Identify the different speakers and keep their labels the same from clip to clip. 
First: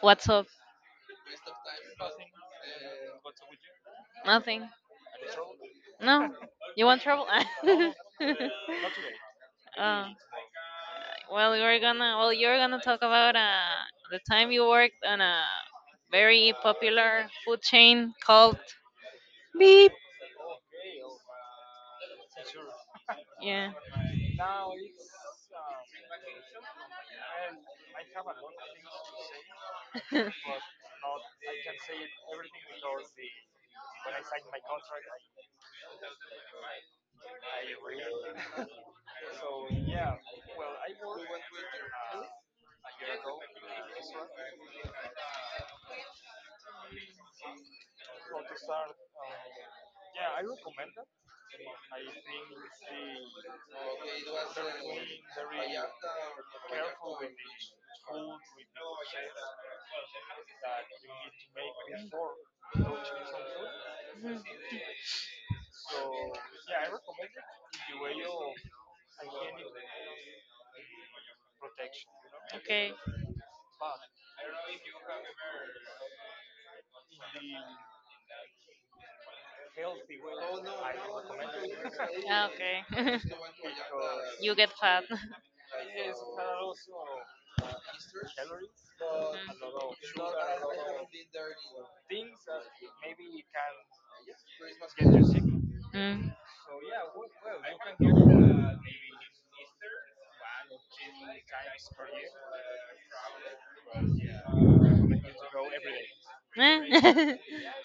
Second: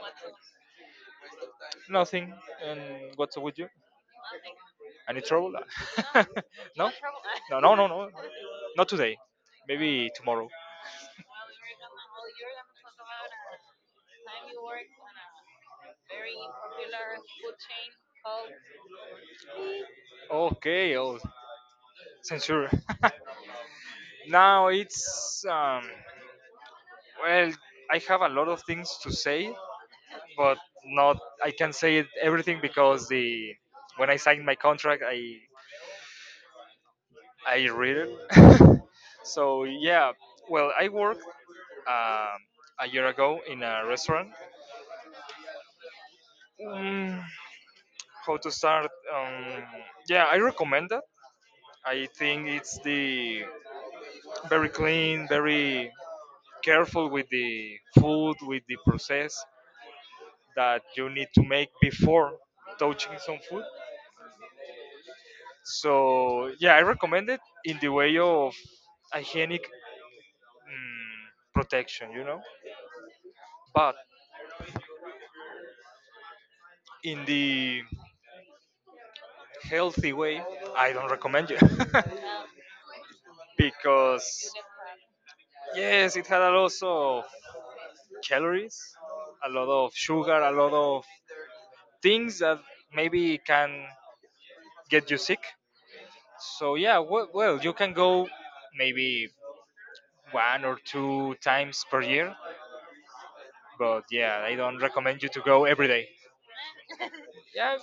Speaker 1: what's up?
Speaker 2: Nothing. And what's up with you?
Speaker 1: Nothing.
Speaker 2: Any trouble? No?
Speaker 1: No, you want trouble?
Speaker 2: No, no, no, no. Not today.
Speaker 1: uh,
Speaker 2: Maybe tomorrow.
Speaker 1: well, you're gonna talk about the time you worked on a very popular food chain called Beep.
Speaker 2: Okay, oh, censure.
Speaker 1: Yeah.
Speaker 2: Now it's well, I have a lot of things to say, but not I can say it everything because the when I signed my contract, I read it. So yeah, well, I worked um, a year ago in a restaurant. Mm, how to start, yeah, I recommend that. I think it's the very clean, very careful with the food, with the process that you need to make before touching some food.
Speaker 1: Mhm.
Speaker 2: So yeah, I recommend it in the way of hygienic, mm, protection, you know.
Speaker 1: Okay.
Speaker 2: But in the healthy way I don't recommend you.
Speaker 1: Ah, okay.
Speaker 2: Because
Speaker 1: You get fat.
Speaker 2: yes, it had a lot of calories, a lot of sugar, a lot of things that maybe can get you.
Speaker 1: Mm.
Speaker 2: So yeah, well you can go maybe one or two times per year, but yeah, I don't recommend you to go every day.
Speaker 1: Mm. Eh?
Speaker 2: Yeah,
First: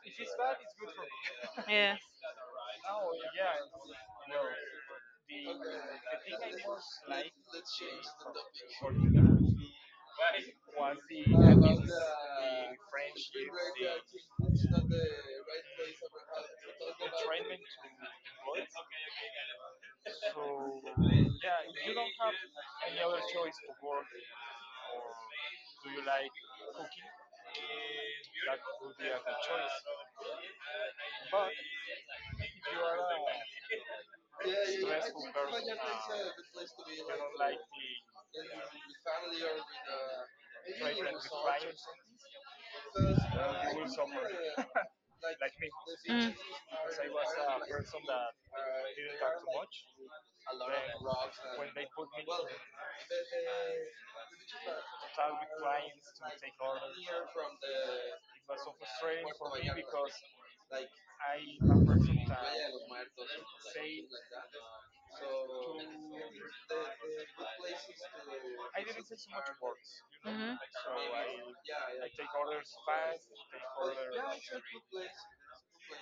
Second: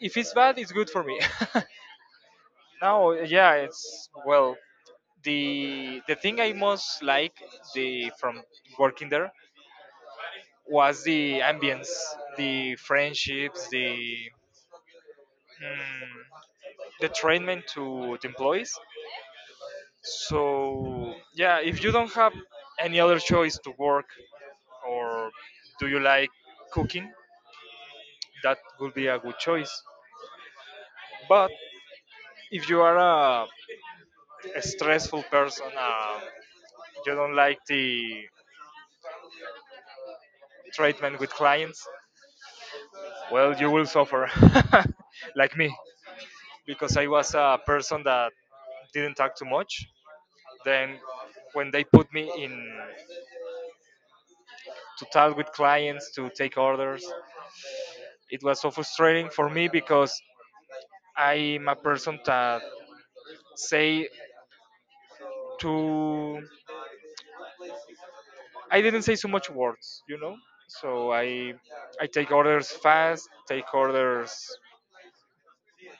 Speaker 2: if it's bad, it's good for me.
Speaker 1: Yeah.
Speaker 2: No, yeah, it's well, the thing I most like, the from working there, was the ambience, the friendships, the, mm, the training to the employees. So yeah, if you don't have any other choice to work, or do you like cooking, that would be a good choice. But if you are a stressful person, you don't like the treatment with clients, well, you will suffer like me,
Speaker 1: Mm.
Speaker 2: because I was a person that didn't talk too much. Then when they put me in to talk with clients to take orders, it was so frustrating for me because I'm a person that say too. I didn't say so much words,
Speaker 1: Mm-hmm.
Speaker 2: So I take orders fast, take orders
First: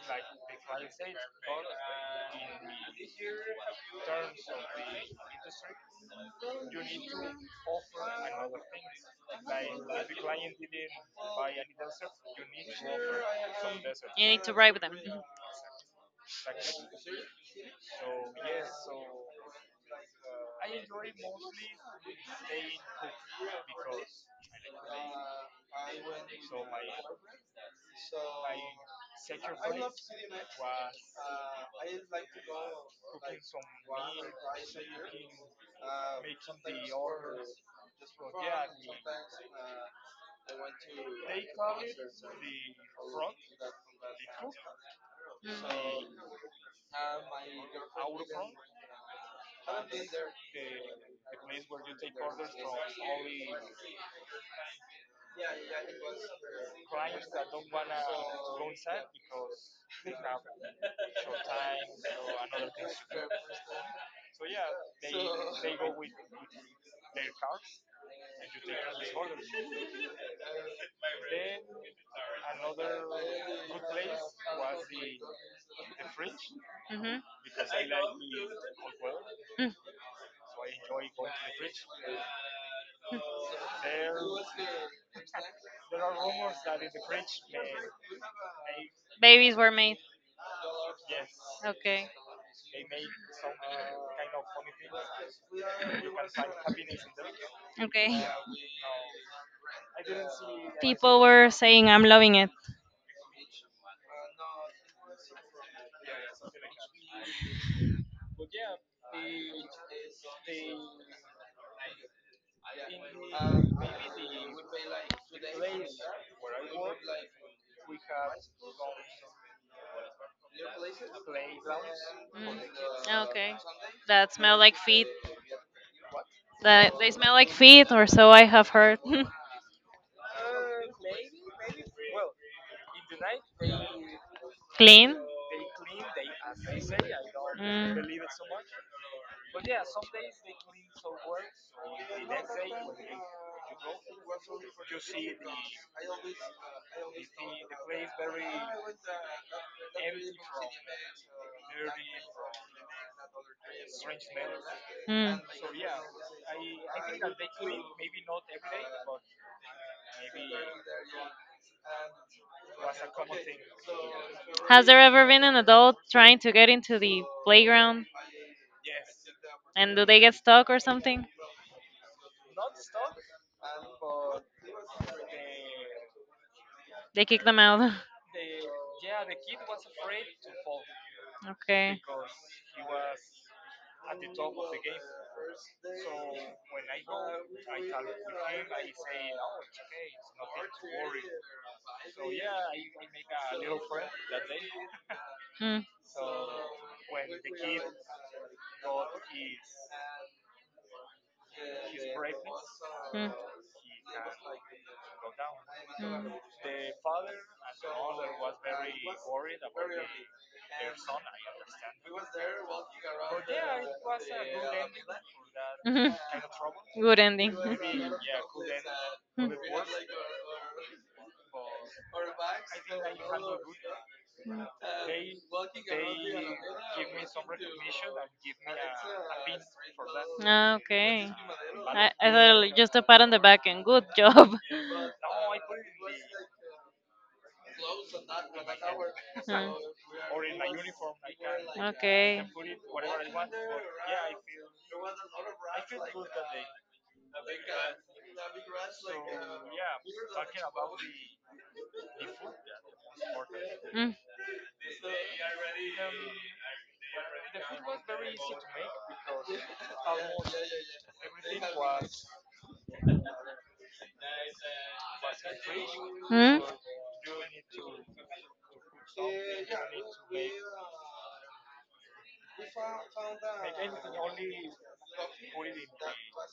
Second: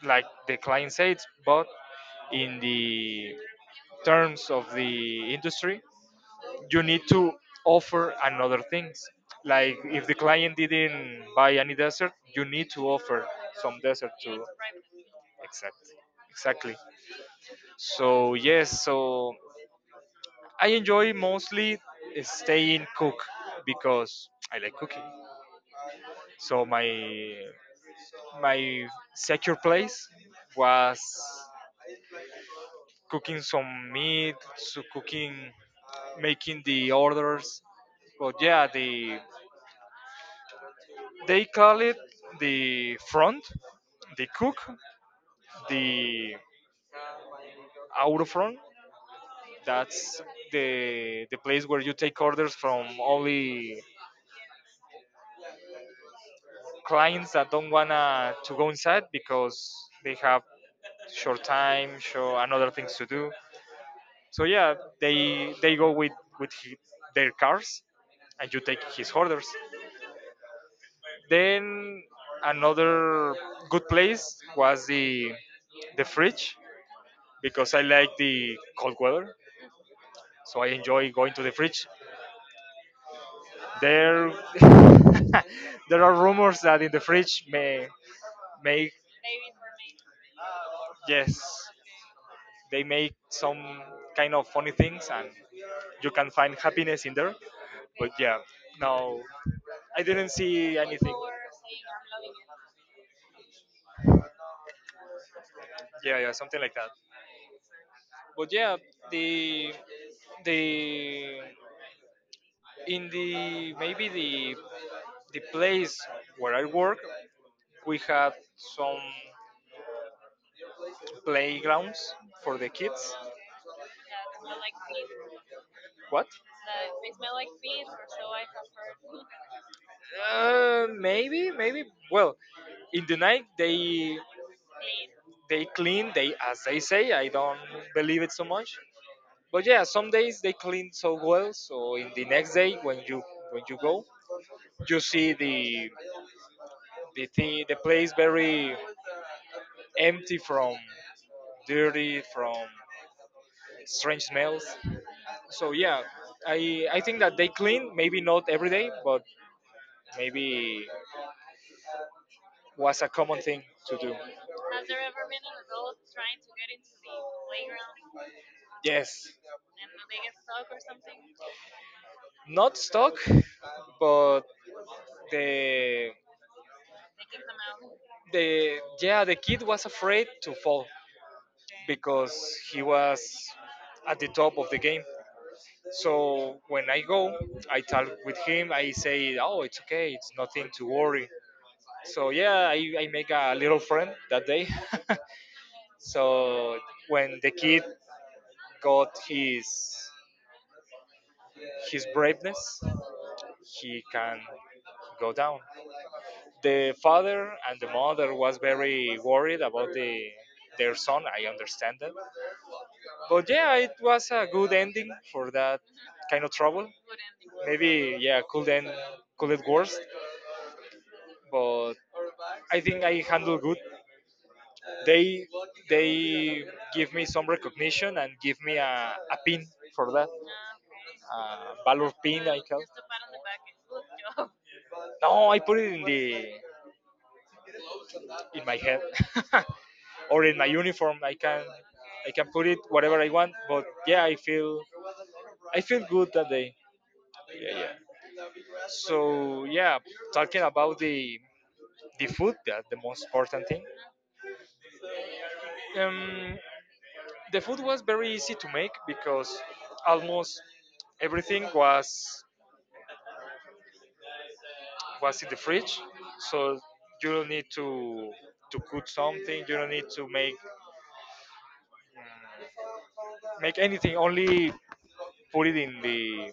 Speaker 2: like the client says, but in the terms of the industry, you need to offer another things. Like if the client didn't buy any dessert, you need to offer some dessert
Speaker 1: You need
Speaker 2: to.
Speaker 1: to write with them.
Speaker 2: Exactly. Exactly. So yes, so I enjoy mostly staying cook because I like cooking. So my secure place was cooking some meat, so cooking, making the orders. But yeah, the they call it the front, the cook, the out front. That's the place where you take orders from only clients that don't wanna to go inside because they have short time, show and other things to do. So yeah, they go with he, their cars, and you take his orders. Then another good place was the fridge,
Speaker 1: Mm-hmm.
Speaker 2: because I like the cold weather,
Speaker 1: Mm.
Speaker 2: so I enjoy going to the fridge. There, there are rumors that in the fridge may make,
Speaker 1: Babies were made.
Speaker 2: yes,
Speaker 1: Okay.
Speaker 2: they make some kind of funny things and you can find happiness in there, but
Speaker 1: Okay.
Speaker 2: yeah, no, I didn't see anything.
Speaker 1: People were saying, I'm loving it.
Speaker 2: Yeah, yeah, something like that. But yeah, the the in the maybe the place where I work, we had some playgrounds for the kids.
Speaker 1: Mm. Okay. That smell like feet.
Speaker 2: What?
Speaker 1: That they smell like feet, or so I have heard.
Speaker 2: Maybe, maybe, well, in the night
Speaker 1: Clean.
Speaker 2: they clean they as they say. I don't
Speaker 1: Mm.
Speaker 2: believe it so much, but yeah, some days they clean so well, so in the next day when you go, you see the thing, the place very empty from dirty, from strange smells.
Speaker 1: Mm.
Speaker 2: So yeah, I think that they clean maybe not every day, but maybe was a common thing to do.
Speaker 1: Has there ever been an adult trying to get into the playground
Speaker 2: Yes,
Speaker 1: and do they get stuck or something?
Speaker 2: not stock, but the,
Speaker 1: They kick them out.
Speaker 2: the the kid was afraid to fall
Speaker 1: Okay.
Speaker 2: because he was at the top of the game. So when I go, I talk with him, I say, oh, it's okay, it's nothing to worry. So yeah, I make a little friend that day.
Speaker 1: Mm.
Speaker 2: So when the kid got his braveness,
Speaker 1: Mm.
Speaker 2: he can go down.
Speaker 1: Mm.
Speaker 2: The father and the mother was very worried about the their son, I understand that. But yeah, it was a good ending for that
Speaker 1: Mhm.
Speaker 2: kind of trouble.
Speaker 1: Good ending.
Speaker 2: Maybe, yeah, could end could
Speaker 1: Mm.
Speaker 2: it worse, but I think I handled good.
Speaker 1: Mm.
Speaker 2: They they give me some recognition and give me a pin for that.
Speaker 1: Ah, okay.
Speaker 2: A
Speaker 1: I,
Speaker 2: valor
Speaker 1: I
Speaker 2: pin I
Speaker 1: thought it
Speaker 2: call.
Speaker 1: just a pat on the back and good job.
Speaker 2: No, I put it in the in my head
Speaker 1: Mm.
Speaker 2: or in my uniform. I can put it whatever I want. But yeah, I feel good that day. Yeah, yeah. So yeah, talking about the food, that the most important thing.
Speaker 1: Mm.
Speaker 2: Um, the food was very easy to make because almost everything was in the fridge,
Speaker 1: Hmm.
Speaker 2: so you don't need to cook something. You don't need to make make anything. Only put it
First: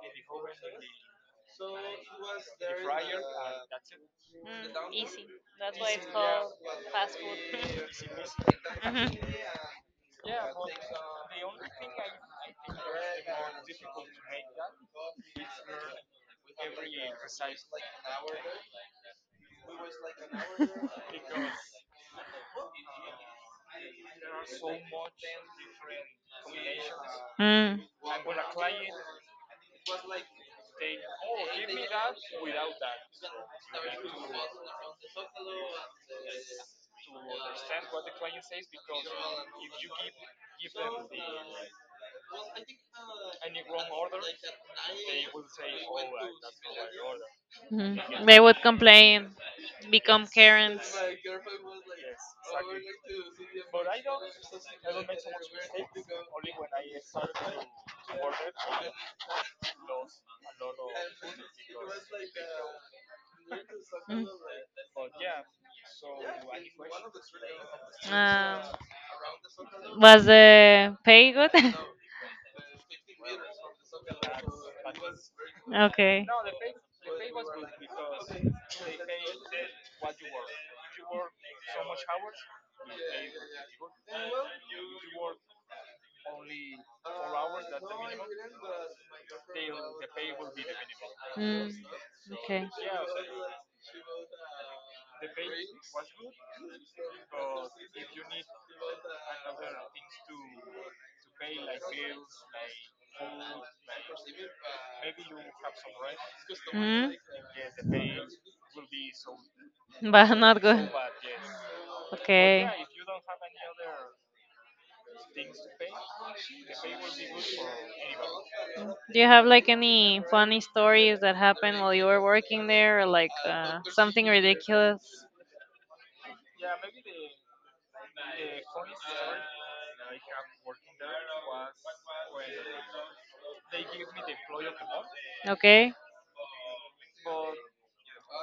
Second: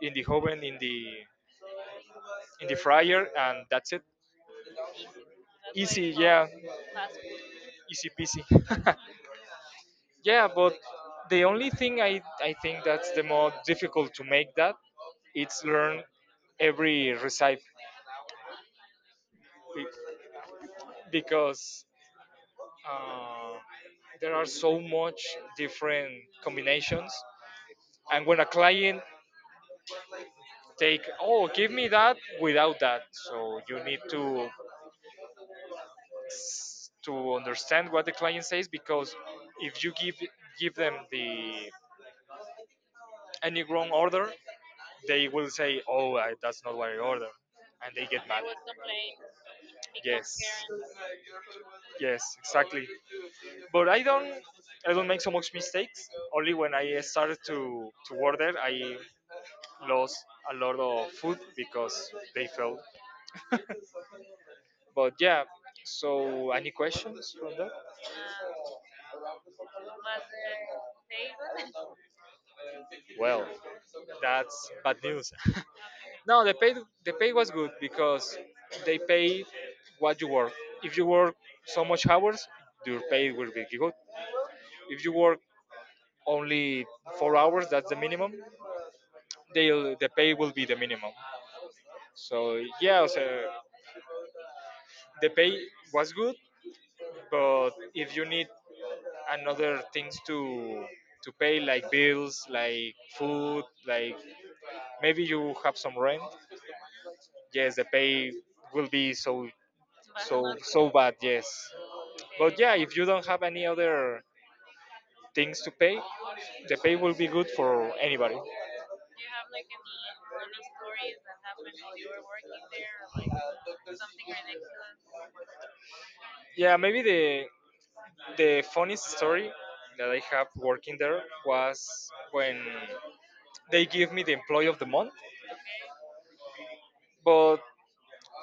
Speaker 2: in the oven, in the fryer, and that's it. Easy, yeah, easy peasy. Yeah, but the only thing I think that's the more difficult to make that, it's learn every recipe. Be- because, uh, there are so much different combinations.
Speaker 1: Mhm.
Speaker 2: And
Speaker 1: Mm.
Speaker 2: when a client take, oh, give me that without that, so you need to to understand what the client says, because if you give give them the any wrong order, they will say, oh, I, that's not what I order. And they get,
Speaker 1: Mm. They would complain, become
Speaker 2: yes,
Speaker 1: Karens.
Speaker 2: yes, exactly. But I don't make so much mistakes. Only when I started to order, I lost a lot of food because they failed.
Speaker 1: Mm.
Speaker 2: But yeah. So, any questions from that?
Speaker 1: Um, was the pay good?
Speaker 2: Well, that's bad news.
Speaker 1: okay.
Speaker 2: No, the pay, the pay was good because they pay what you work. If you work so much hours, your pay will be good. If you work only 4 hours. That's the minimum. They'll the pay will be the minimum.
Speaker 1: Mm.
Speaker 2: So
Speaker 1: Okay.
Speaker 2: yeah, so the pay was good, but if you need another things to pay, like bills, like food, like maybe you have some rent.
Speaker 1: Mm,
Speaker 2: Yes, the pay will be so
Speaker 1: but not
Speaker 2: so
Speaker 1: good.
Speaker 2: bad. Yes, but
Speaker 1: Okay.
Speaker 2: yeah, if you don't have any other things to pay, the pay will be good for anybody.
Speaker 1: Do you have like any funny stories that happened while you were working there, or like something ridiculous?
Speaker 2: Yeah, maybe the funniest story that I have working there was when they give me the employee of the month.
Speaker 1: Okay.
Speaker 2: But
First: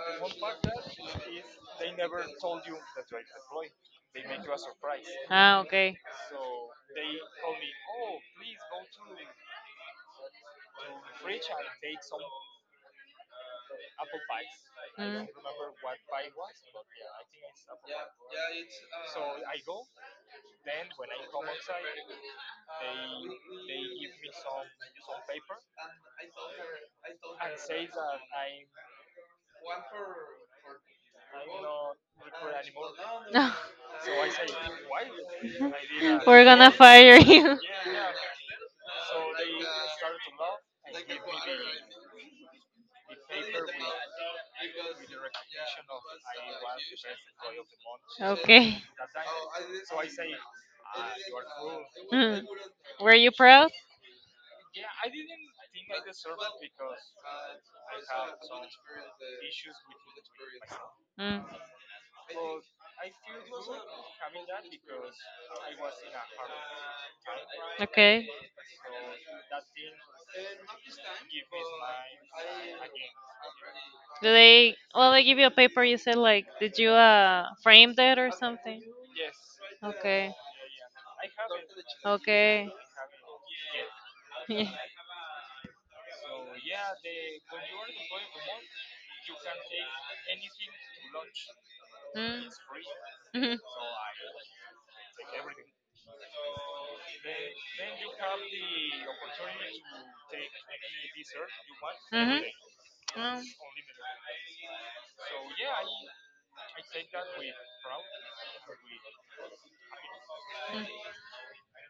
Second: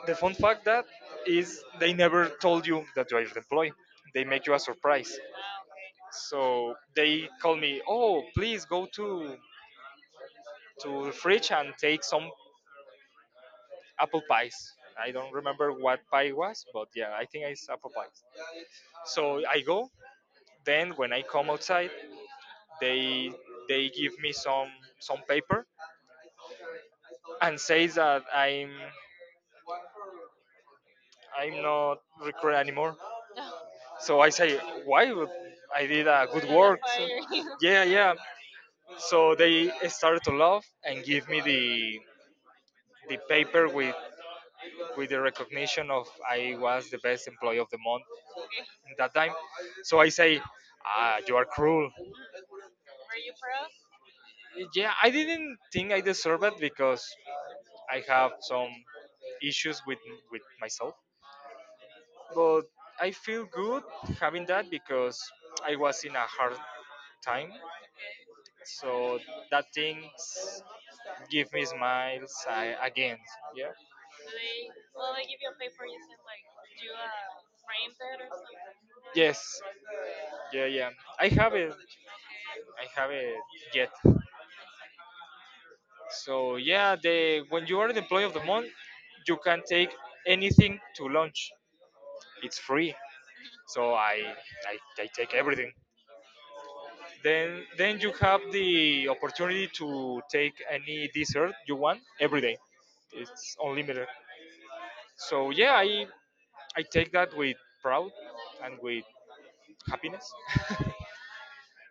Speaker 2: the fun fact that is, they never told you that you are the employee. They make you a surprise.
Speaker 1: Ah, okay.
Speaker 2: So they call me, oh, please go to the fridge and take some apple pies. I
Speaker 1: Mm.
Speaker 2: don't remember what pie was, but yeah, I think it's apple pies. So I go. Then when I come outside, they they give me some paper and says that I'm not recruit anymore.
Speaker 1: No,
Speaker 2: So I say, why would? I did a good
Speaker 1: we're gonna
Speaker 2: work?
Speaker 1: fire you.
Speaker 2: Yeah, yeah. So they started to laugh and give me the paper with the recognition of I was the best employee of the month
Speaker 1: Okay.
Speaker 2: in that time. So I say, ah, you are cruel.
Speaker 1: Mm. Were you proud?
Speaker 2: Yeah, I didn't think I deserve it because I have some issues with myself,
Speaker 1: Mm.
Speaker 2: but I feel good having that because I was in a hard time.
Speaker 1: Okay.
Speaker 2: So that things give me smiles, I, again. Yeah.
Speaker 1: Do they? Well, they give you a paper. You said like, did you frame that or something?
Speaker 2: Yes.
Speaker 1: Okay.
Speaker 2: Yeah, yeah. I have it.
Speaker 1: Okay.
Speaker 2: I have it yet. So yeah, the when you are the employee of the month, you can take anything to lunch.
Speaker 1: Mm.
Speaker 2: It's free.
Speaker 1: Mhm. Mhm.
Speaker 2: So I I take everything. Then you have the opportunity to take any dessert you want
Speaker 1: Mm.
Speaker 2: every
Speaker 1: Mm.
Speaker 2: day. It's unlimited. So yeah, I take that with proud and with happiness.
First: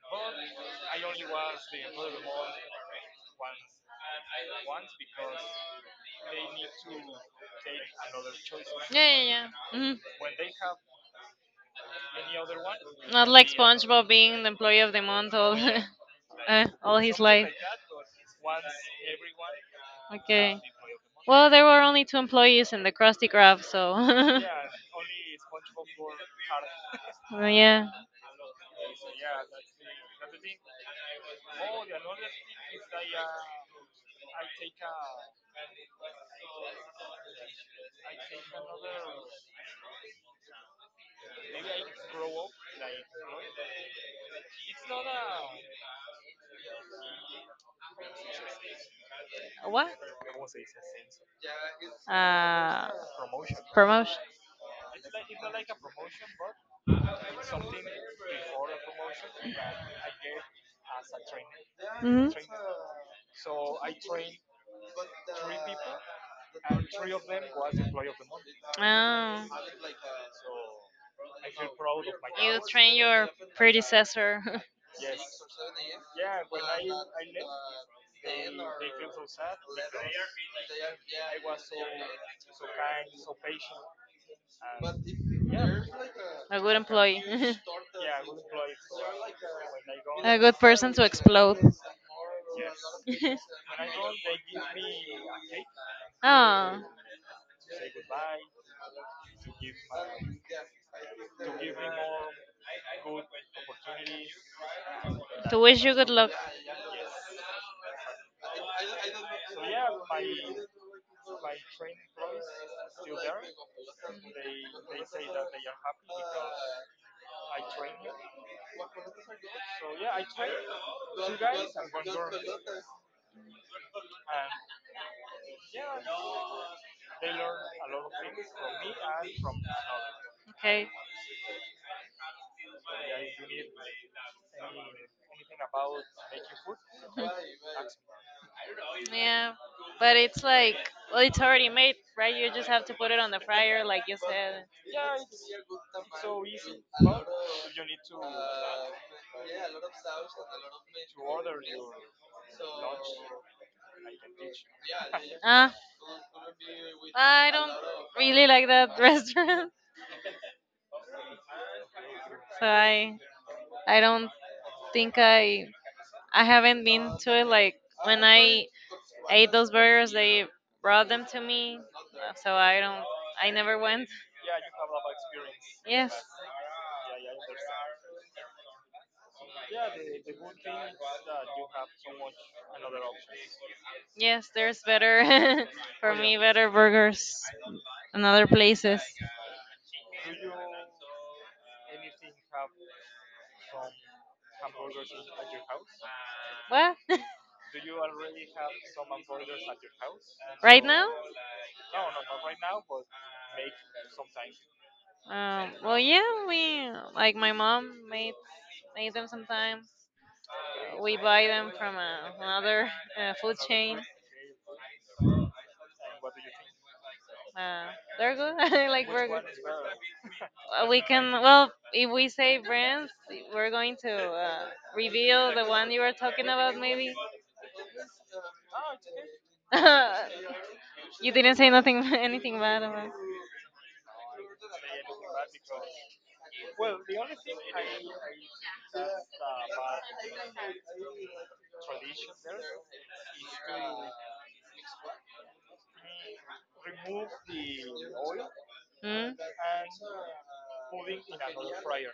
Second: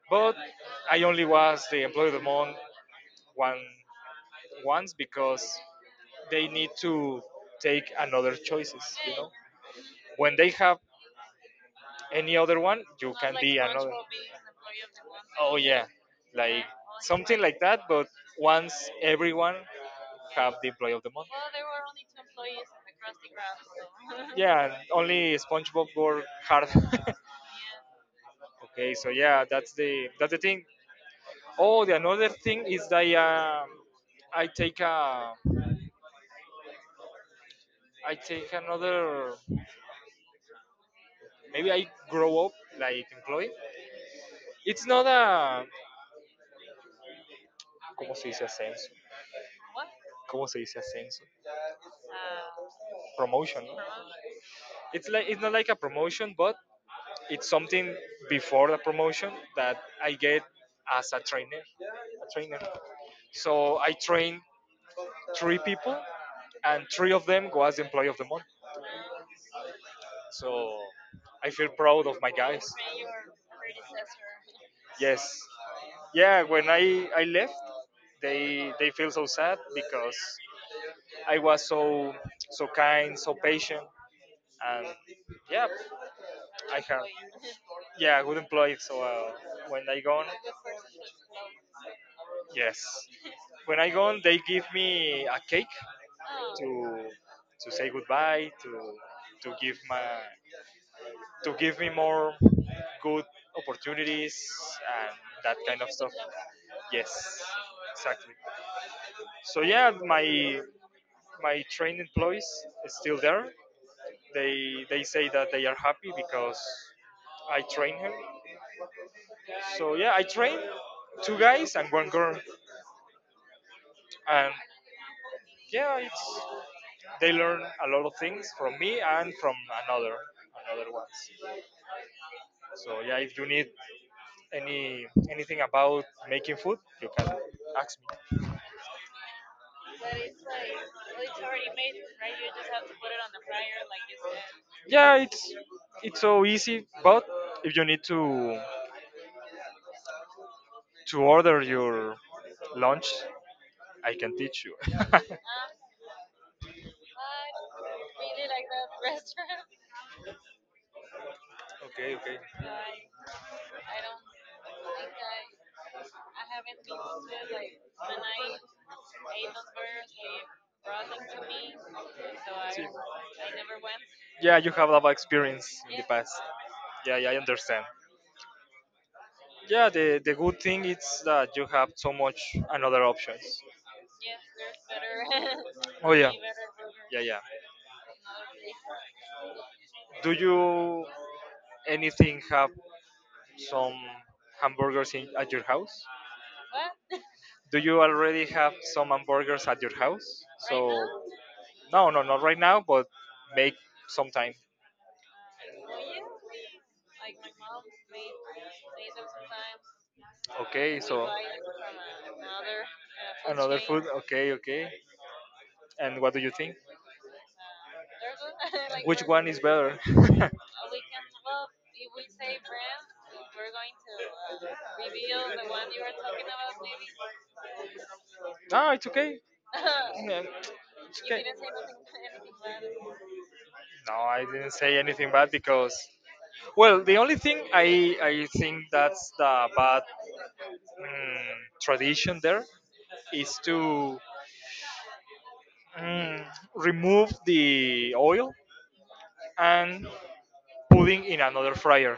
Speaker 2: But I only was the employee of the month one once because they need to take another choices,
Speaker 1: Yeah,
Speaker 2: you
Speaker 1: yeah,
Speaker 2: know.
Speaker 1: yeah. Mhm.
Speaker 2: When they have any other one, you
Speaker 1: Not
Speaker 2: can
Speaker 1: like
Speaker 2: be another.
Speaker 1: SpongeBob being the employee of the month all.
Speaker 2: Oh yeah, like
Speaker 1: Uh, all his
Speaker 2: something
Speaker 1: life.
Speaker 2: like that. But once everyone have
Speaker 1: Okay.
Speaker 2: the employee of the month.
Speaker 1: Well, there were only two employees in the Krusty Krab, so.
Speaker 2: Yeah, only SpongeBob worked hard.
Speaker 1: Well, yeah.
Speaker 2: Okay, so yeah, that's the thing. Oh, the another thing is that, I take a I take another, maybe I grow up like employee. It's not a ¿cómo se dice ascenso?
Speaker 1: What?
Speaker 2: ¿Cómo se dice ascenso?
Speaker 1: Uh,
Speaker 2: Promotion. ¿No?
Speaker 1: promotion.
Speaker 2: It's like, it's not like a promotion, but it's something before the promotion that I get as a trainer.
Speaker 1: Hmm.
Speaker 2: A trainer. So I train three people, and three of them go as employee of the month.
Speaker 1: Oh.
Speaker 2: So I feel proud of my
Speaker 1: You
Speaker 2: guys.
Speaker 1: train your predecessor.
Speaker 2: Yes. Yeah, when I left, they feel so sad because I was so so kind, so patient, and yeah,
Speaker 1: A good
Speaker 2: I have,
Speaker 1: employee.
Speaker 2: yeah, good employee. So when I gone,
Speaker 1: On, a good person to explode.
Speaker 2: yes. When I go, they give me a cake
Speaker 1: Oh,
Speaker 2: to to say goodbye, to give my to give me more good opportunities and that
Speaker 1: to
Speaker 2: kind
Speaker 1: wish
Speaker 2: of
Speaker 1: you good
Speaker 2: stuff.
Speaker 1: luck. Yes.
Speaker 2: Yes, exactly. So yeah, my trained employees is still there. They say that they are happy because I train her. So yeah, I train two guys and one girl, and yeah, it's they learn a lot of things from me and from another
Speaker 1: Okay.
Speaker 2: another ones. So yeah, if you need any anything about making food, you can ask me.
Speaker 1: Yeah, but it's like, well, it's already made, right? You just have to put it on the fryer, like you said.
Speaker 2: Yeah, it's so easy, but if you need to order your lunch, I can
Speaker 1: I
Speaker 2: teach you.
Speaker 1: Ah, I don't really like that restaurant,
Speaker 2: Okay, okay.
Speaker 1: so I don't think I haven't been to it. Like when I ate those burgers, they brought them to me, so I
Speaker 2: See.
Speaker 1: don't. I never went.
Speaker 2: Yeah, you have a lot of experience in the
Speaker 1: Yes,
Speaker 2: past. Yeah, yeah, I understand. Yeah, the good thing is that you have so much another options.
Speaker 1: yes. There's better for
Speaker 2: Oh yeah,
Speaker 1: me. Better
Speaker 2: yeah, yeah.
Speaker 1: burgers in other places.
Speaker 2: Do you anything have some hamburgers in, at your house?
Speaker 1: What?
Speaker 2: Do you already have some hamburgers at your house?
Speaker 1: Right
Speaker 2: So
Speaker 1: now?
Speaker 2: no, no, not right now, but make sometime.
Speaker 1: Well, yeah. We like my mom made them sometimes.
Speaker 2: Okay,
Speaker 1: We
Speaker 2: so
Speaker 1: buy them from another food
Speaker 2: another
Speaker 1: chain.
Speaker 2: food. Okay, okay. And what do you think?
Speaker 1: Uh, they're good. I like
Speaker 2: Which
Speaker 1: burgers.
Speaker 2: one is better?
Speaker 1: We can well if we say brands we're going to reveal the one you were talking about maybe
Speaker 2: No, it's okay. Yeah, it's
Speaker 1: you
Speaker 2: okay.
Speaker 1: didn't say nothing anything bad about
Speaker 2: No, I didn't say anything bad because, well, the only thing I think that's the bad mm, tradition there is to mm, remove the oil
Speaker 1: hmm?
Speaker 2: and putting in another fryer.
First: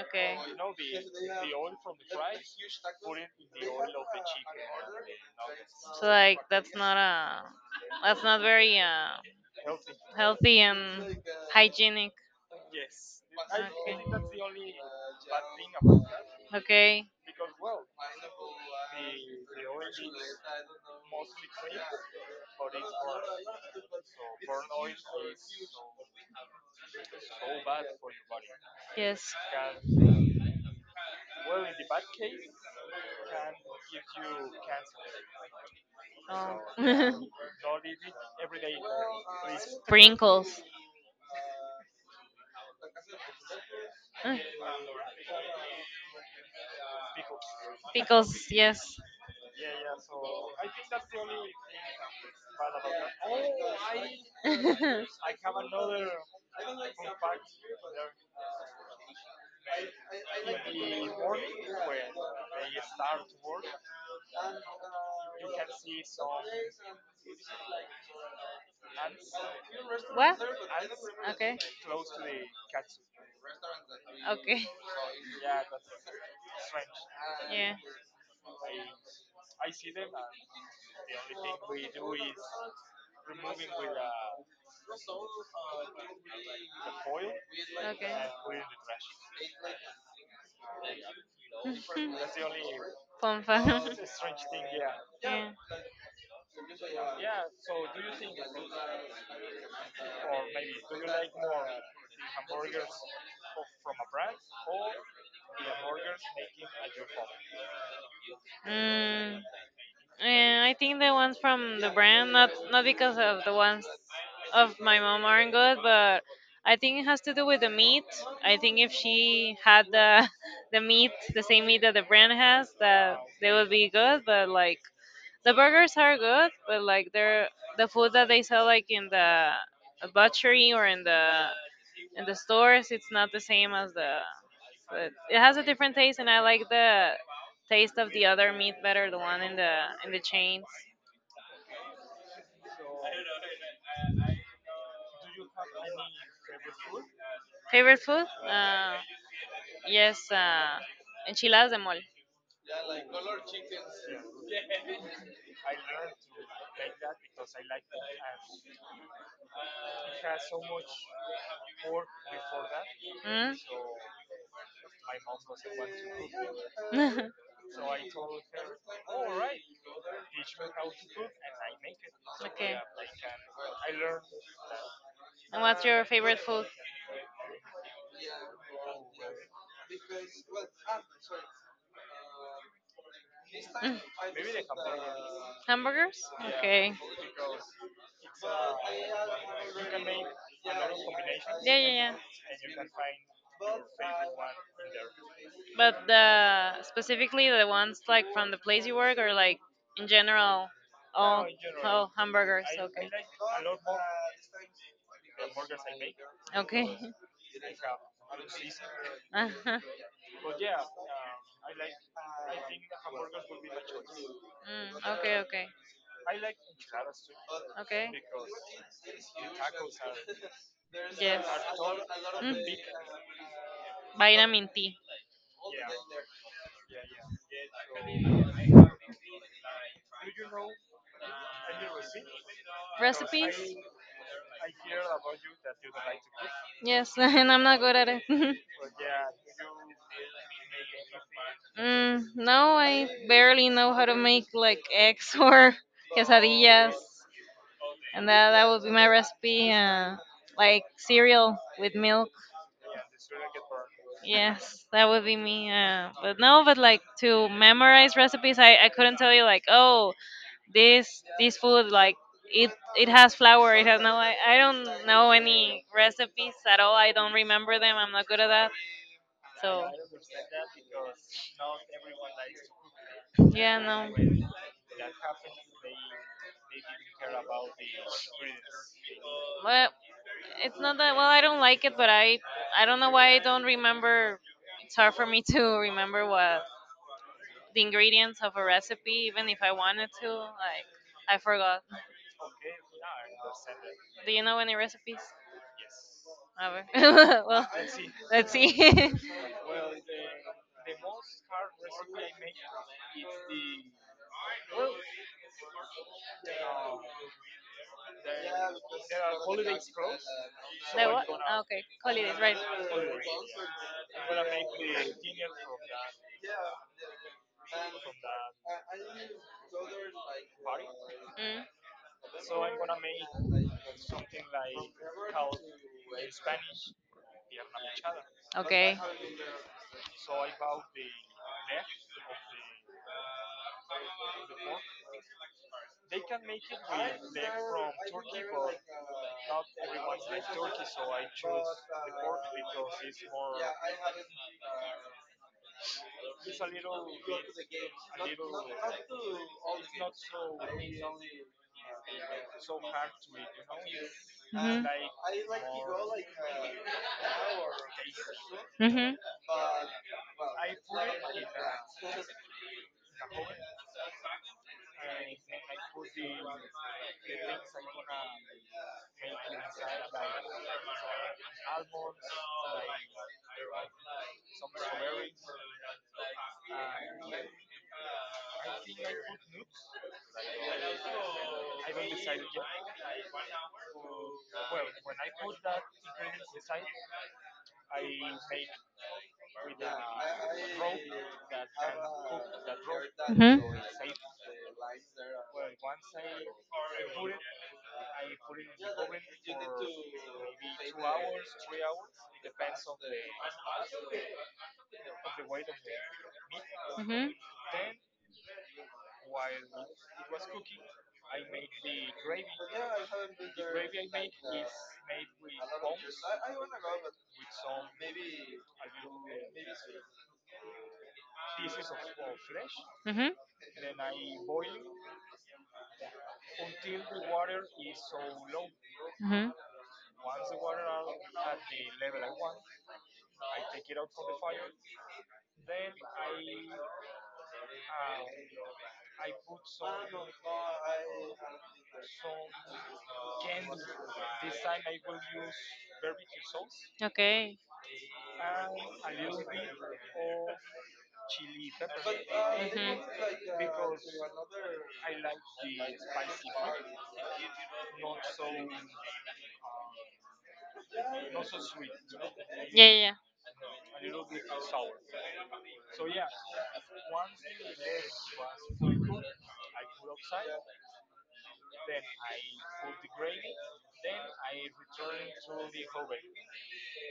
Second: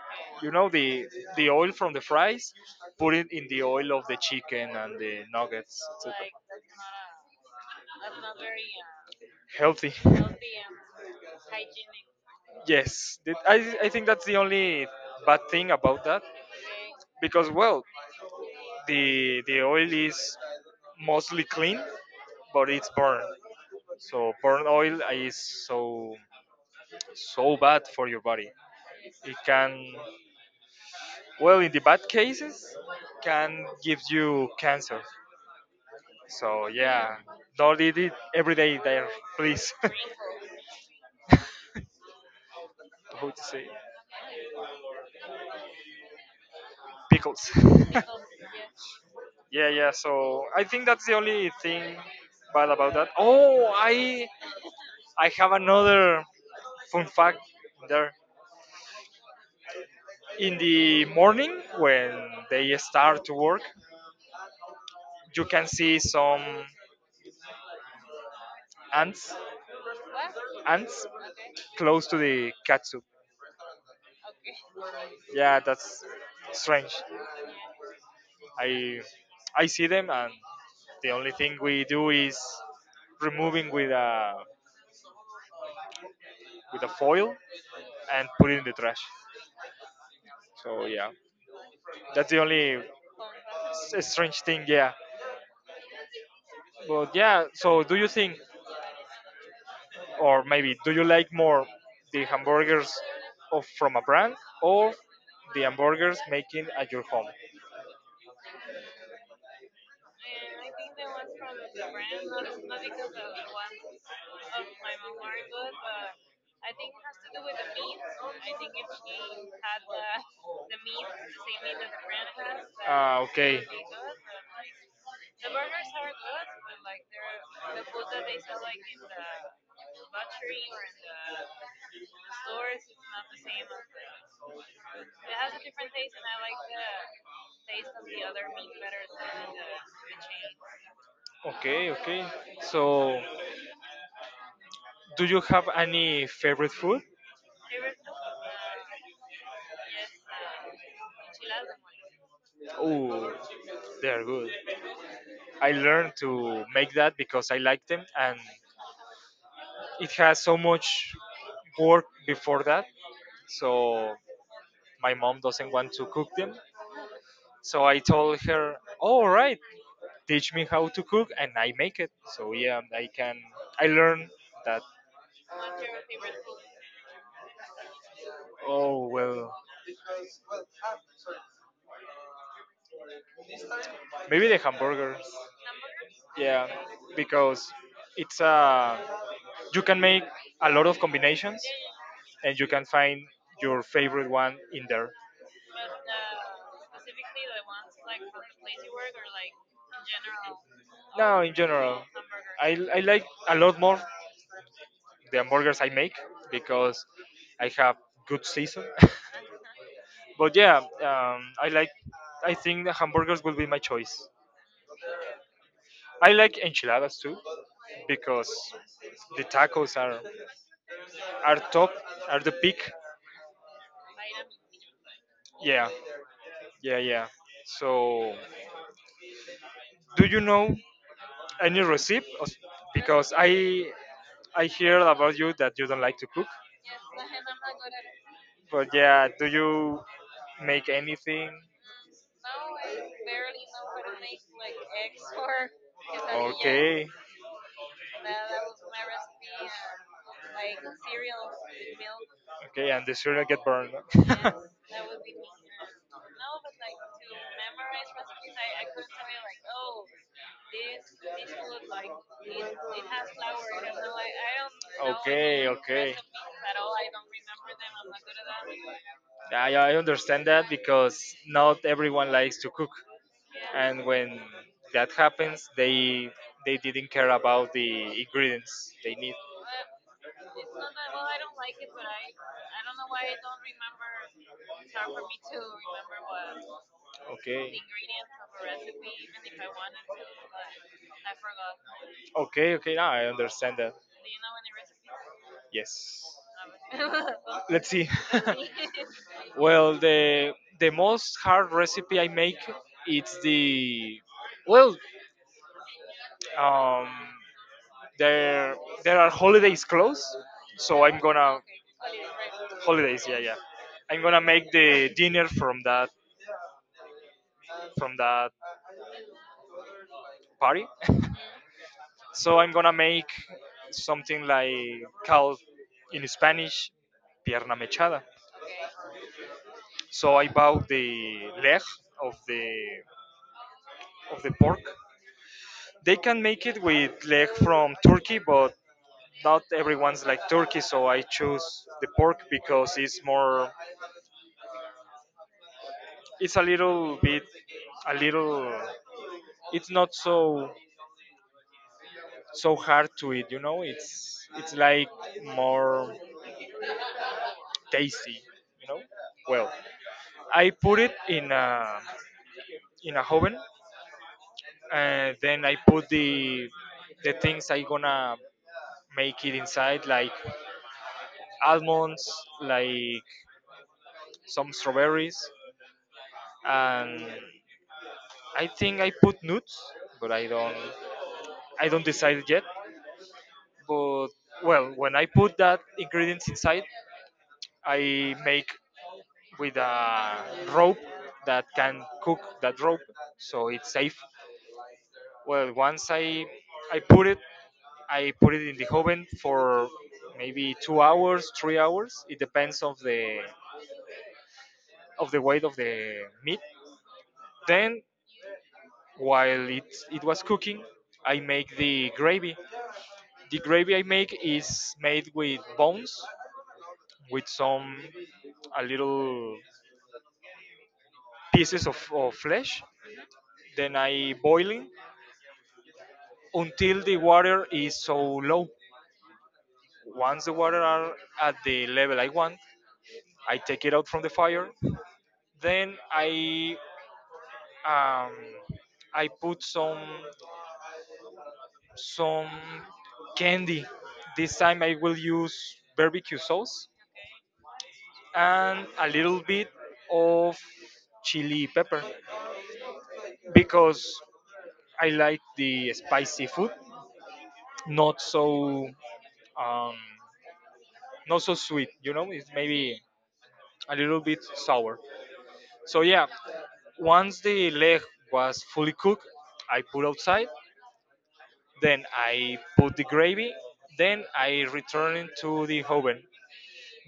Speaker 1: Okay,
Speaker 2: You know the oil from the fries, put it in the oil of the chicken and the nuggets.
Speaker 1: so
Speaker 2: It's okay.
Speaker 1: like that's not a that's not very
Speaker 2: Healthy.
Speaker 1: healthy and hygienic
Speaker 2: Yes, that- I think
Speaker 1: okay
Speaker 2: that's the only bad thing about that
Speaker 1: okay
Speaker 2: because well, the oil is mostly clean, but it's burned. So burn oil is so so bad for your body.
Speaker 1: yes
Speaker 2: It can, well, in the bad cases can give you cancer. So yeah,
Speaker 1: oh.
Speaker 2: don't eat it every day there, please.
Speaker 1: Sprinkles
Speaker 2: How to say pickles.
Speaker 1: because yes.
Speaker 2: Yeah, yeah. So I think that's the only thing bad about that. Oh, I have another fun fact there. In the morning when they start to work, you can see some ants
Speaker 1: What?
Speaker 2: ants
Speaker 1: Okay.
Speaker 2: close to the katsu.
Speaker 1: Okay.
Speaker 2: Yeah, that's strange.
Speaker 1: Yeah.
Speaker 2: I I see them and the only thing we do is removing with a foil
Speaker 1: Okay.
Speaker 2: and put it in the trash. So yeah. That's the only
Speaker 1: Fun fact.
Speaker 2: s- strange thing, yeah.
Speaker 1: Yeah.
Speaker 2: But yeah, so do you think, or maybe do you like more the hamburgers of from a brand or the hamburgers making at your home?
Speaker 1: Mm. I think the ones from the brand, not not because of the ones of my mom aren't good, but I think it has to do with the meat. I think if she had the the meat, the same meat that the brand has, that
Speaker 2: Ah,
Speaker 1: they
Speaker 2: okay,
Speaker 1: would be good. But like the burgers are good, but like they're the food that they sell like in the butchery or in the stores, it's not the same as the. But it has a different taste, and I like the taste of the other meat better, the one in the chains.
Speaker 2: okay, okay. So, do you have any favorite food?
Speaker 1: Favorite food? Yes, enchiladas de mole.
Speaker 2: Oh, they're good. I learned to make that because I like them and it has so much work before that,
Speaker 1: Mm?
Speaker 2: so my mom doesn't want to cook them. So I told her, "All right, teach me how to cook, and I make it." So
Speaker 1: Okay.
Speaker 2: yeah, I can. I learned that.
Speaker 1: And what's your favorite food?
Speaker 2: Oh well,
Speaker 1: Mm.
Speaker 2: maybe the hamburgers.
Speaker 1: Hamburgers?
Speaker 2: Yeah,
Speaker 1: Okay.
Speaker 2: because it's a, you can make a lot of combinations,
Speaker 1: Yeah, yeah, yeah.
Speaker 2: and you can find your favorite one in there.
Speaker 1: But the specifically the ones like from the place you work or like in general
Speaker 2: Now,
Speaker 1: oh,
Speaker 2: in general,
Speaker 1: oh, hamburgers,
Speaker 2: I
Speaker 1: okay.
Speaker 2: like a lot more the hamburgers I make
Speaker 1: Okay.
Speaker 2: because I have good season.
Speaker 1: Uh-huh.
Speaker 2: But yeah, I like. I think the hamburgers will be my choice.
Speaker 1: Mm, okay, okay.
Speaker 2: I like enchiladas too
Speaker 1: Okay.
Speaker 2: because the tacos
Speaker 1: Yes.
Speaker 2: are top, are the peak.
Speaker 1: Mm. Vitamin T.
Speaker 2: Yeah, yeah, yeah. So, do you know any recipe? Os- Because
Speaker 1: Recipes?
Speaker 2: I hear about you that you don't like to cook.
Speaker 1: Yes, and I'm not good at it.
Speaker 2: But yeah, do you make anything?
Speaker 1: Mm, no, I barely know how to make like eggs or quesadillas,
Speaker 2: Okay,
Speaker 1: and that would be my recipe. Like cereal with milk.
Speaker 2: okay, and the cereal get burned.
Speaker 1: Yes, that would be me. But no, but like to memorize recipes, I couldn't tell you like oh this food like it it has flour it has no I don't know
Speaker 2: Okay,
Speaker 1: any
Speaker 2: okay.
Speaker 1: recipes at all, I don't remember them, I'm not good at that
Speaker 2: I
Speaker 1: so
Speaker 2: I, understand that because not everyone likes to cook,
Speaker 1: yeah
Speaker 2: and
Speaker 1: no
Speaker 2: when that happens, they didn't care about the ingredients they need.
Speaker 1: well it's not that well I don't like it but i don't know why I don't remember, it's hard for me to remember what
Speaker 2: Okay,
Speaker 1: the ingredients of a recipe even if I wanted to like I forgot.
Speaker 2: okay, okay. Now I understand that.
Speaker 1: Do you know any recipes?
Speaker 2: Yes.
Speaker 1: Never. Well,
Speaker 2: Let's see.
Speaker 1: let's see.
Speaker 2: Well, the most hard recipe I make it's the, well, um there
Speaker 1: Let's see.
Speaker 2: there are holidays close,
Speaker 1: The
Speaker 2: so I'm
Speaker 1: what? Ah,
Speaker 2: gonna
Speaker 1: okay, holidays, right?
Speaker 2: holidays, yeah, yeah, I'm gonna make the dinner from that party.
Speaker 1: Mm,
Speaker 2: So I'm gonna make something like called in Spanish pierna mechada.
Speaker 1: okay.
Speaker 2: So I bought the leg of the of the pork. They can make it with leg from Turkey, but not everyone's like Turkey, so I choose the pork because it's more. It's a little bit, a little. It's not so so hard to eat, you know. It's
Speaker 1: Mhm.
Speaker 2: like more tasty, you know.
Speaker 1: Mhm.
Speaker 2: Well, I put it in a oven, and then I put the things I gonna make it inside, like almonds, like some strawberries, and I think I put nuts, but I don't decide yet. But well, when I put that ingredients inside, I make with a rope that can cook that rope,
Speaker 1: Mhm.
Speaker 2: so it's safe. Well, once I put it, I put it in the oven for maybe 2 hours, 3 hours. It depends of the weight of the meat.
Speaker 1: Mhm.
Speaker 2: Then while it was cooking, I make the gravy. The gravy I make is made with bones, with some a little pieces of flesh.
Speaker 1: Mhm.
Speaker 2: Then I boil it until the water is so low.
Speaker 1: Mhm.
Speaker 2: Once the water are at the level I want, I take it out from the fire. Then um, I put some candy. This time I will use barbecue sauce
Speaker 1: Okay.
Speaker 2: and a little bit of chili pepper,
Speaker 1: Mhm.
Speaker 2: because I like the spicy food, not so um, not so sweet. You know, it's
Speaker 1: Yeah, yeah,
Speaker 2: maybe
Speaker 1: yeah.
Speaker 2: a little bit sour. So yeah, once the leg was fully cooked, I put outside. Then I put the gravy. Then I return it to the oven,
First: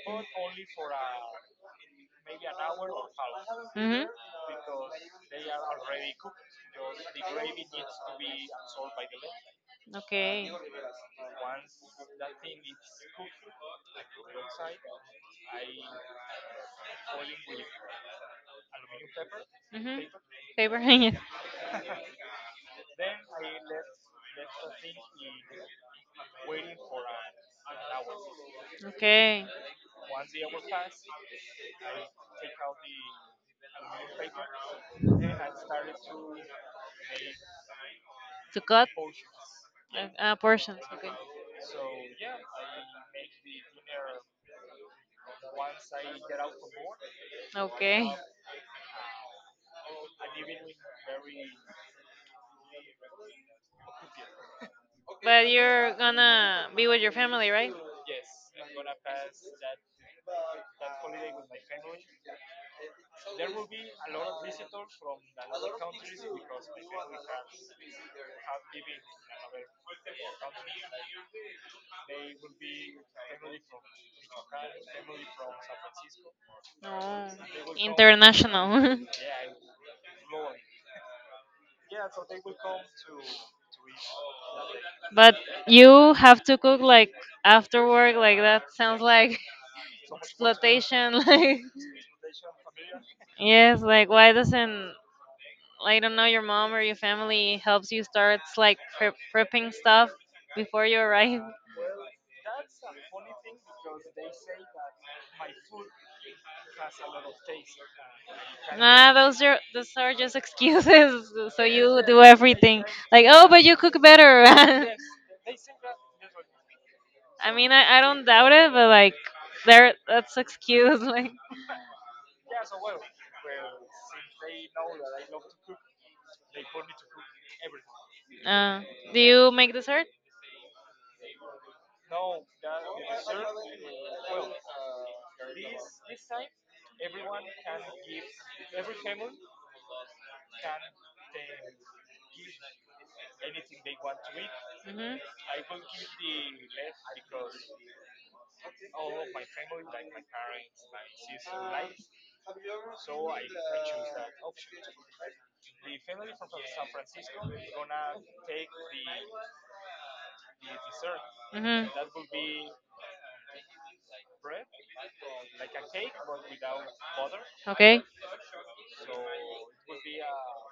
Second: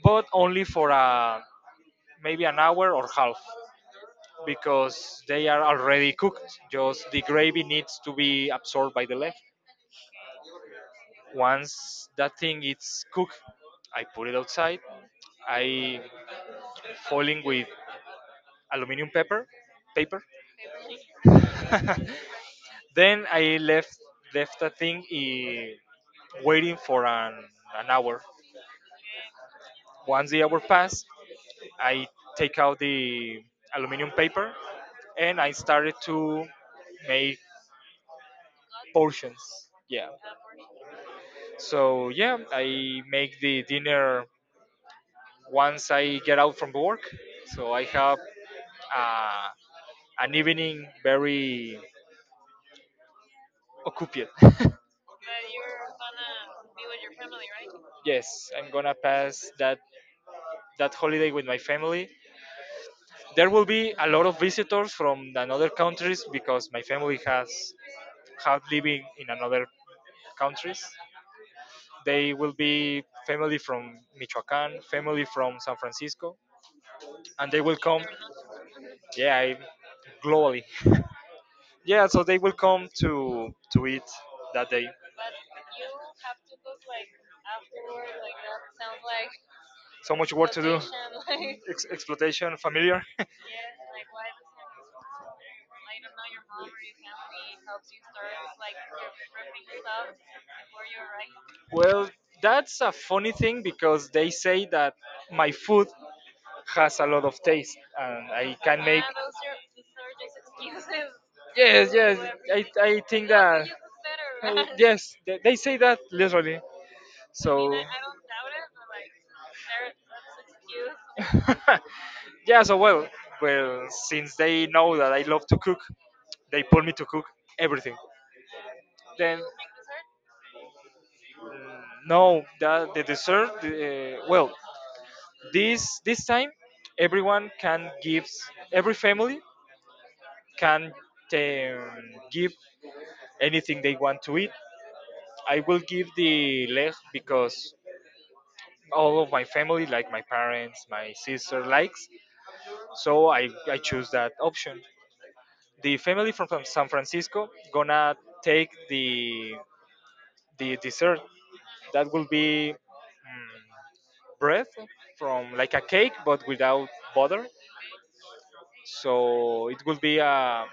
Speaker 2: but only for a, maybe an hour or half,
Speaker 1: Mhm.
Speaker 2: because they are already cooked. Just the gravy needs to be absorbed by the leg.
Speaker 1: Okay.
Speaker 2: Once that thing is cooked, I put it outside. I foiling with aluminum paper,
Speaker 1: Mhm.
Speaker 2: paper.
Speaker 1: Paper. Yeah.
Speaker 2: Then I left the thing I- waiting for an hour.
Speaker 1: Okay.
Speaker 2: Once the hour passed, I take out the aluminum paper and I started to make
Speaker 1: To cut.
Speaker 2: portions.
Speaker 1: Uh,
Speaker 2: Yeah.
Speaker 1: uh, portions. Okay.
Speaker 2: So yeah, I make the dinner once I get out from work. So I
Speaker 1: Okay.
Speaker 2: have uh, an evening very occupied.
Speaker 1: Okay, but you're gonna be with your family, right?
Speaker 2: Yes, I'm gonna pass that that holiday with my family. There will be a lot of visitors from the other countries because my family has have living in another countries. They will be family from Michoacán, family from San Francisco,
Speaker 1: No.
Speaker 2: and they will come.
Speaker 1: International.
Speaker 2: Yeah, I- globally. Yeah, so they will come to eat that day.
Speaker 1: But you have to cook like after work, like that sounds like
Speaker 2: So much work to do. Exploitation,
Speaker 1: exploitation.
Speaker 2: like- Ex- exploitation familiar.
Speaker 1: Like yes, like why doesn't I don't know your mom or your family helps you start like pre- prepping stuff before you arrive?
Speaker 2: Well, that's a funny thing because they say that my food has a lot of taste and I can make.
Speaker 1: Nah, those are just excuses. So
Speaker 2: Yes,
Speaker 1: you
Speaker 2: yes.
Speaker 1: do
Speaker 2: I,
Speaker 1: everything.
Speaker 2: I
Speaker 1: Like
Speaker 2: think
Speaker 1: oh, but
Speaker 2: that.
Speaker 1: you cook better.
Speaker 2: Yes, they say that literally.
Speaker 1: I mean,
Speaker 2: So,
Speaker 1: I don't doubt it, but like, there that's excuse. Like,
Speaker 2: yeah, so well, well, since they know that I love to cook, they pull me to cook everything.
Speaker 1: uh, do
Speaker 2: Then,
Speaker 1: you make dessert?
Speaker 2: no, the dessert, well, this time everyone can give, every family can't um, give anything they want to eat.
Speaker 1: Mhm.
Speaker 2: I will give the leg because all of my family, like my parents, my sister, likes. So I choose that option. The family from San Francisco gonna take the dessert.
Speaker 1: Mhm.
Speaker 2: That will be, mm, bread from like a cake but without butter.
Speaker 1: Okay.
Speaker 2: So it will be a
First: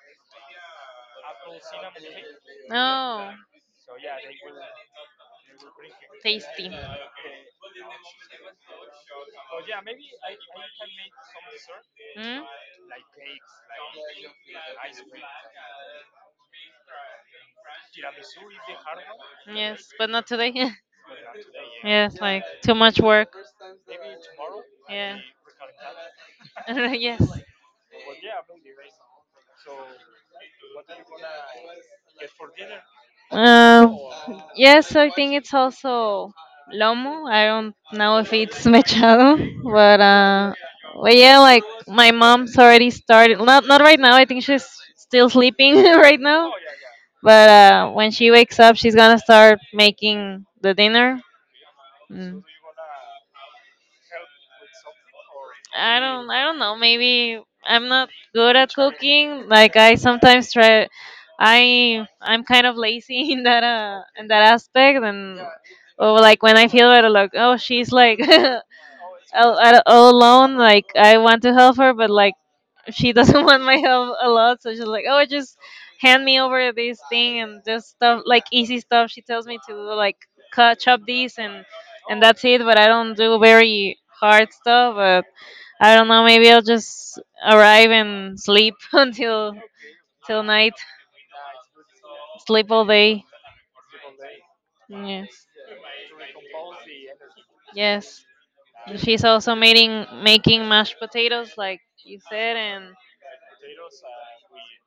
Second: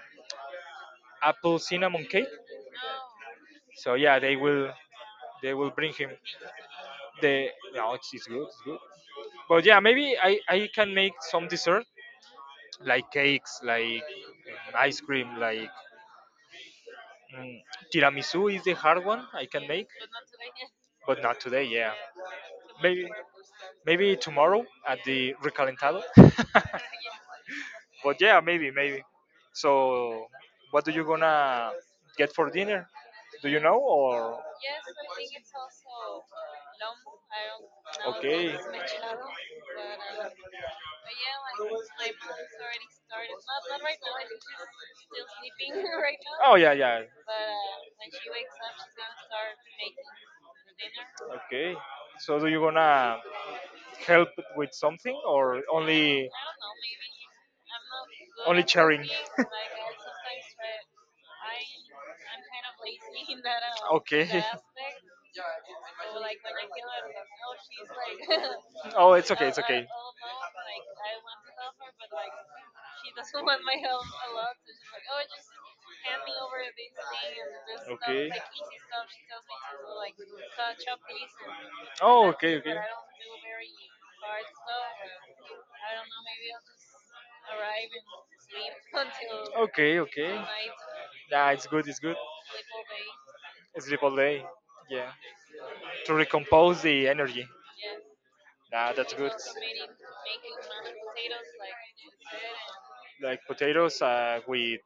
Speaker 2: apple cinnamon cake.
Speaker 1: No.
Speaker 2: So yeah, they will bring him.
Speaker 1: Tasty.
Speaker 2: The no, it's good, it's good. But yeah, maybe I can make some dessert
Speaker 1: Mm?
Speaker 2: like cakes, like ice cream, like, mm, tiramisu is the hard one I can
Speaker 1: Yes,
Speaker 2: make,
Speaker 1: but not today.
Speaker 2: but not today. Yeah,
Speaker 1: Yes, like too much
Speaker 2: maybe
Speaker 1: work.
Speaker 2: maybe tomorrow at
Speaker 1: Yeah.
Speaker 2: the recalentado.
Speaker 1: Yes.
Speaker 2: But yeah, maybe maybe. So, what do you gonna get for dinner? Do you know
Speaker 1: Um.
Speaker 2: or
Speaker 1: Yes, I think it's also lomo. I don't know if
Speaker 2: okay?
Speaker 1: it's mechado, but uh, but yeah, like my mom's already started. Not not right now. I think she's still sleeping right now.
Speaker 2: Oh yeah, yeah,
Speaker 1: But when she wakes up, she's gonna start making the dinner.
Speaker 2: okay. So
Speaker 1: Mm.
Speaker 2: do you gonna help with something or
Speaker 1: I don't
Speaker 2: only
Speaker 1: I don't know. Maybe I'm not good
Speaker 2: only
Speaker 1: at
Speaker 2: sharing?
Speaker 1: cooking. Like I sometimes try. I'm kind of lazy in that
Speaker 2: Okay.
Speaker 1: aspect and or like when I feel better, like oh she's like
Speaker 2: Oh, it's okay.
Speaker 1: all alone. Like I want to help her, but like she doesn't want my help a lot. So she's like oh just hand me over this thing and just stuff
Speaker 2: Okay.
Speaker 1: like easy stuff. She tells me to like cut chop these and
Speaker 2: Oh,
Speaker 1: that's
Speaker 2: okay,
Speaker 1: it.
Speaker 2: okay,
Speaker 1: But I don't do very hard stuff. But I don't know. Maybe I'll just arrive and sleep until
Speaker 2: okay, okay.
Speaker 1: till night.
Speaker 2: Yeah, it's good. It's good.
Speaker 1: Sleep all day.
Speaker 2: Sleep all day. Yeah,
Speaker 1: Yes.
Speaker 2: to recompose the energy.
Speaker 1: Yes.
Speaker 2: Yeah, that's
Speaker 1: She's also making mashed potatoes, like you said, and
Speaker 2: like potatoes with.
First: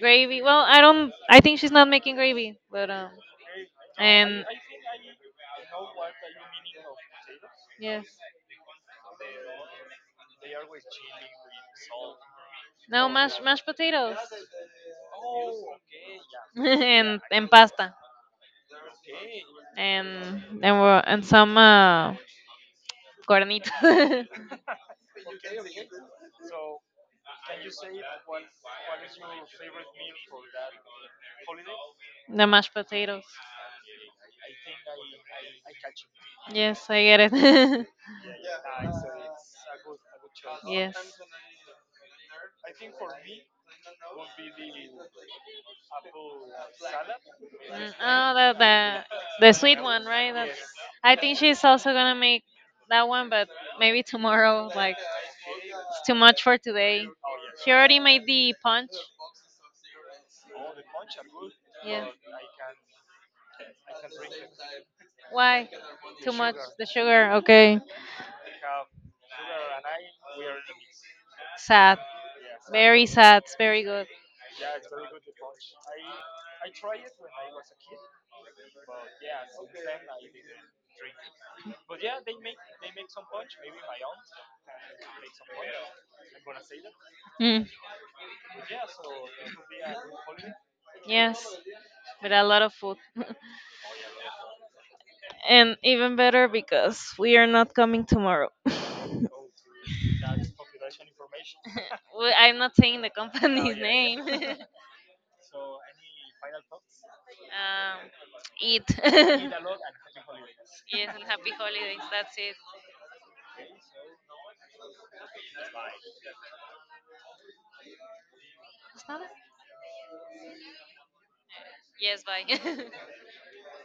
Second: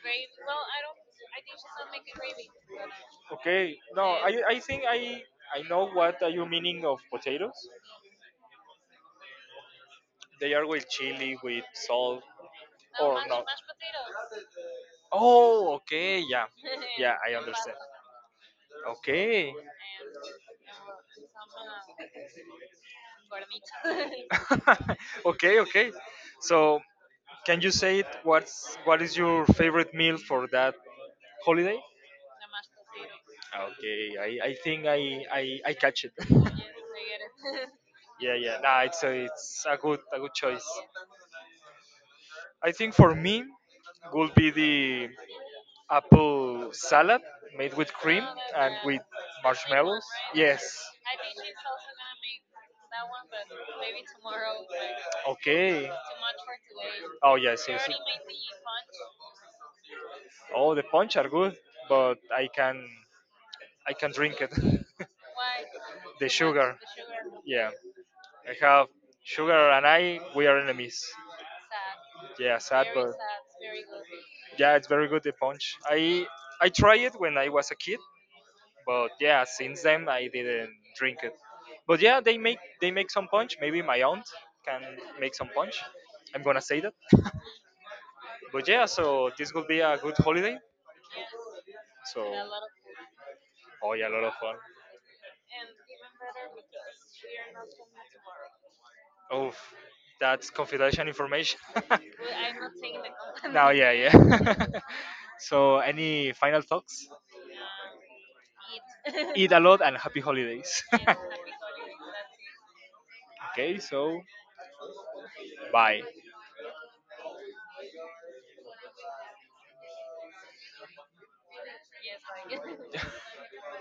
Speaker 1: gravy. Well, I don't. I think she's not making gravy, but
Speaker 2: Okay, no, I,
Speaker 1: and
Speaker 2: I think I know what are you meaning of potatoes.
Speaker 1: yes,
Speaker 2: They are with chili, with salt.
Speaker 1: no
Speaker 2: Or
Speaker 1: mashed
Speaker 2: not?
Speaker 1: mashed potatoes
Speaker 2: Oh, okay, yeah, yeah, I
Speaker 1: and
Speaker 2: understand.
Speaker 1: pasta
Speaker 2: Okay,
Speaker 1: and we're- and some carnita,
Speaker 2: okay, okay. So, can you say it? What's what is your favorite meal for that holiday?
Speaker 1: the mashed potatoes.
Speaker 2: Okay, I think I catch it.
Speaker 1: Yes, I get it.
Speaker 2: Yeah, yeah. Nah, it's a good choice.
Speaker 1: Yes. Mm,
Speaker 2: I think for me would be the apple salad made with cream
Speaker 1: oh, the,
Speaker 2: and
Speaker 1: the
Speaker 2: with
Speaker 1: the sweet one,
Speaker 2: marshmallows.
Speaker 1: right? That's.
Speaker 2: Yes.
Speaker 1: I think she's also gonna make that one, but maybe tomorrow. Like
Speaker 2: Okay.
Speaker 1: it's too much for today.
Speaker 2: Oh yes,
Speaker 1: She
Speaker 2: yes.
Speaker 1: already made the punch.
Speaker 2: Oh, the punch are good,
Speaker 1: Yeah.
Speaker 2: but I can drink it.
Speaker 1: Why?
Speaker 2: The
Speaker 1: Too much
Speaker 2: sugar.
Speaker 1: the sugar. Okay.
Speaker 2: I have sugar and I we are enemies.
Speaker 1: Sad.
Speaker 2: Yeah, sad,
Speaker 1: Very
Speaker 2: but
Speaker 1: sad. It's very good.
Speaker 2: yeah, it's very good. The punch. I tried it when I was a kid, but yeah, since then I didn't drink it. But yeah, they make some punch. Maybe my aunt can make some punch. I'm gonna say that.
Speaker 1: Mm,
Speaker 2: But yeah, so this could be a good holiday.
Speaker 1: yes.
Speaker 2: So
Speaker 1: With a lot of food.
Speaker 2: oh yeah, a lot of fun.
Speaker 1: And even better because we are not coming tomorrow.
Speaker 2: Oof, that's confidential information.
Speaker 1: Well, I'm not saying the
Speaker 2: Now
Speaker 1: company's
Speaker 2: yeah,
Speaker 1: name.
Speaker 2: yeah. So any final thoughts?
Speaker 1: Um, eat. Yes,
Speaker 2: Eat a lot and happy holidays.
Speaker 1: and happy holidays. That's it.
Speaker 2: Okay, so bye.
Speaker 1: That's not it? Yes, bye.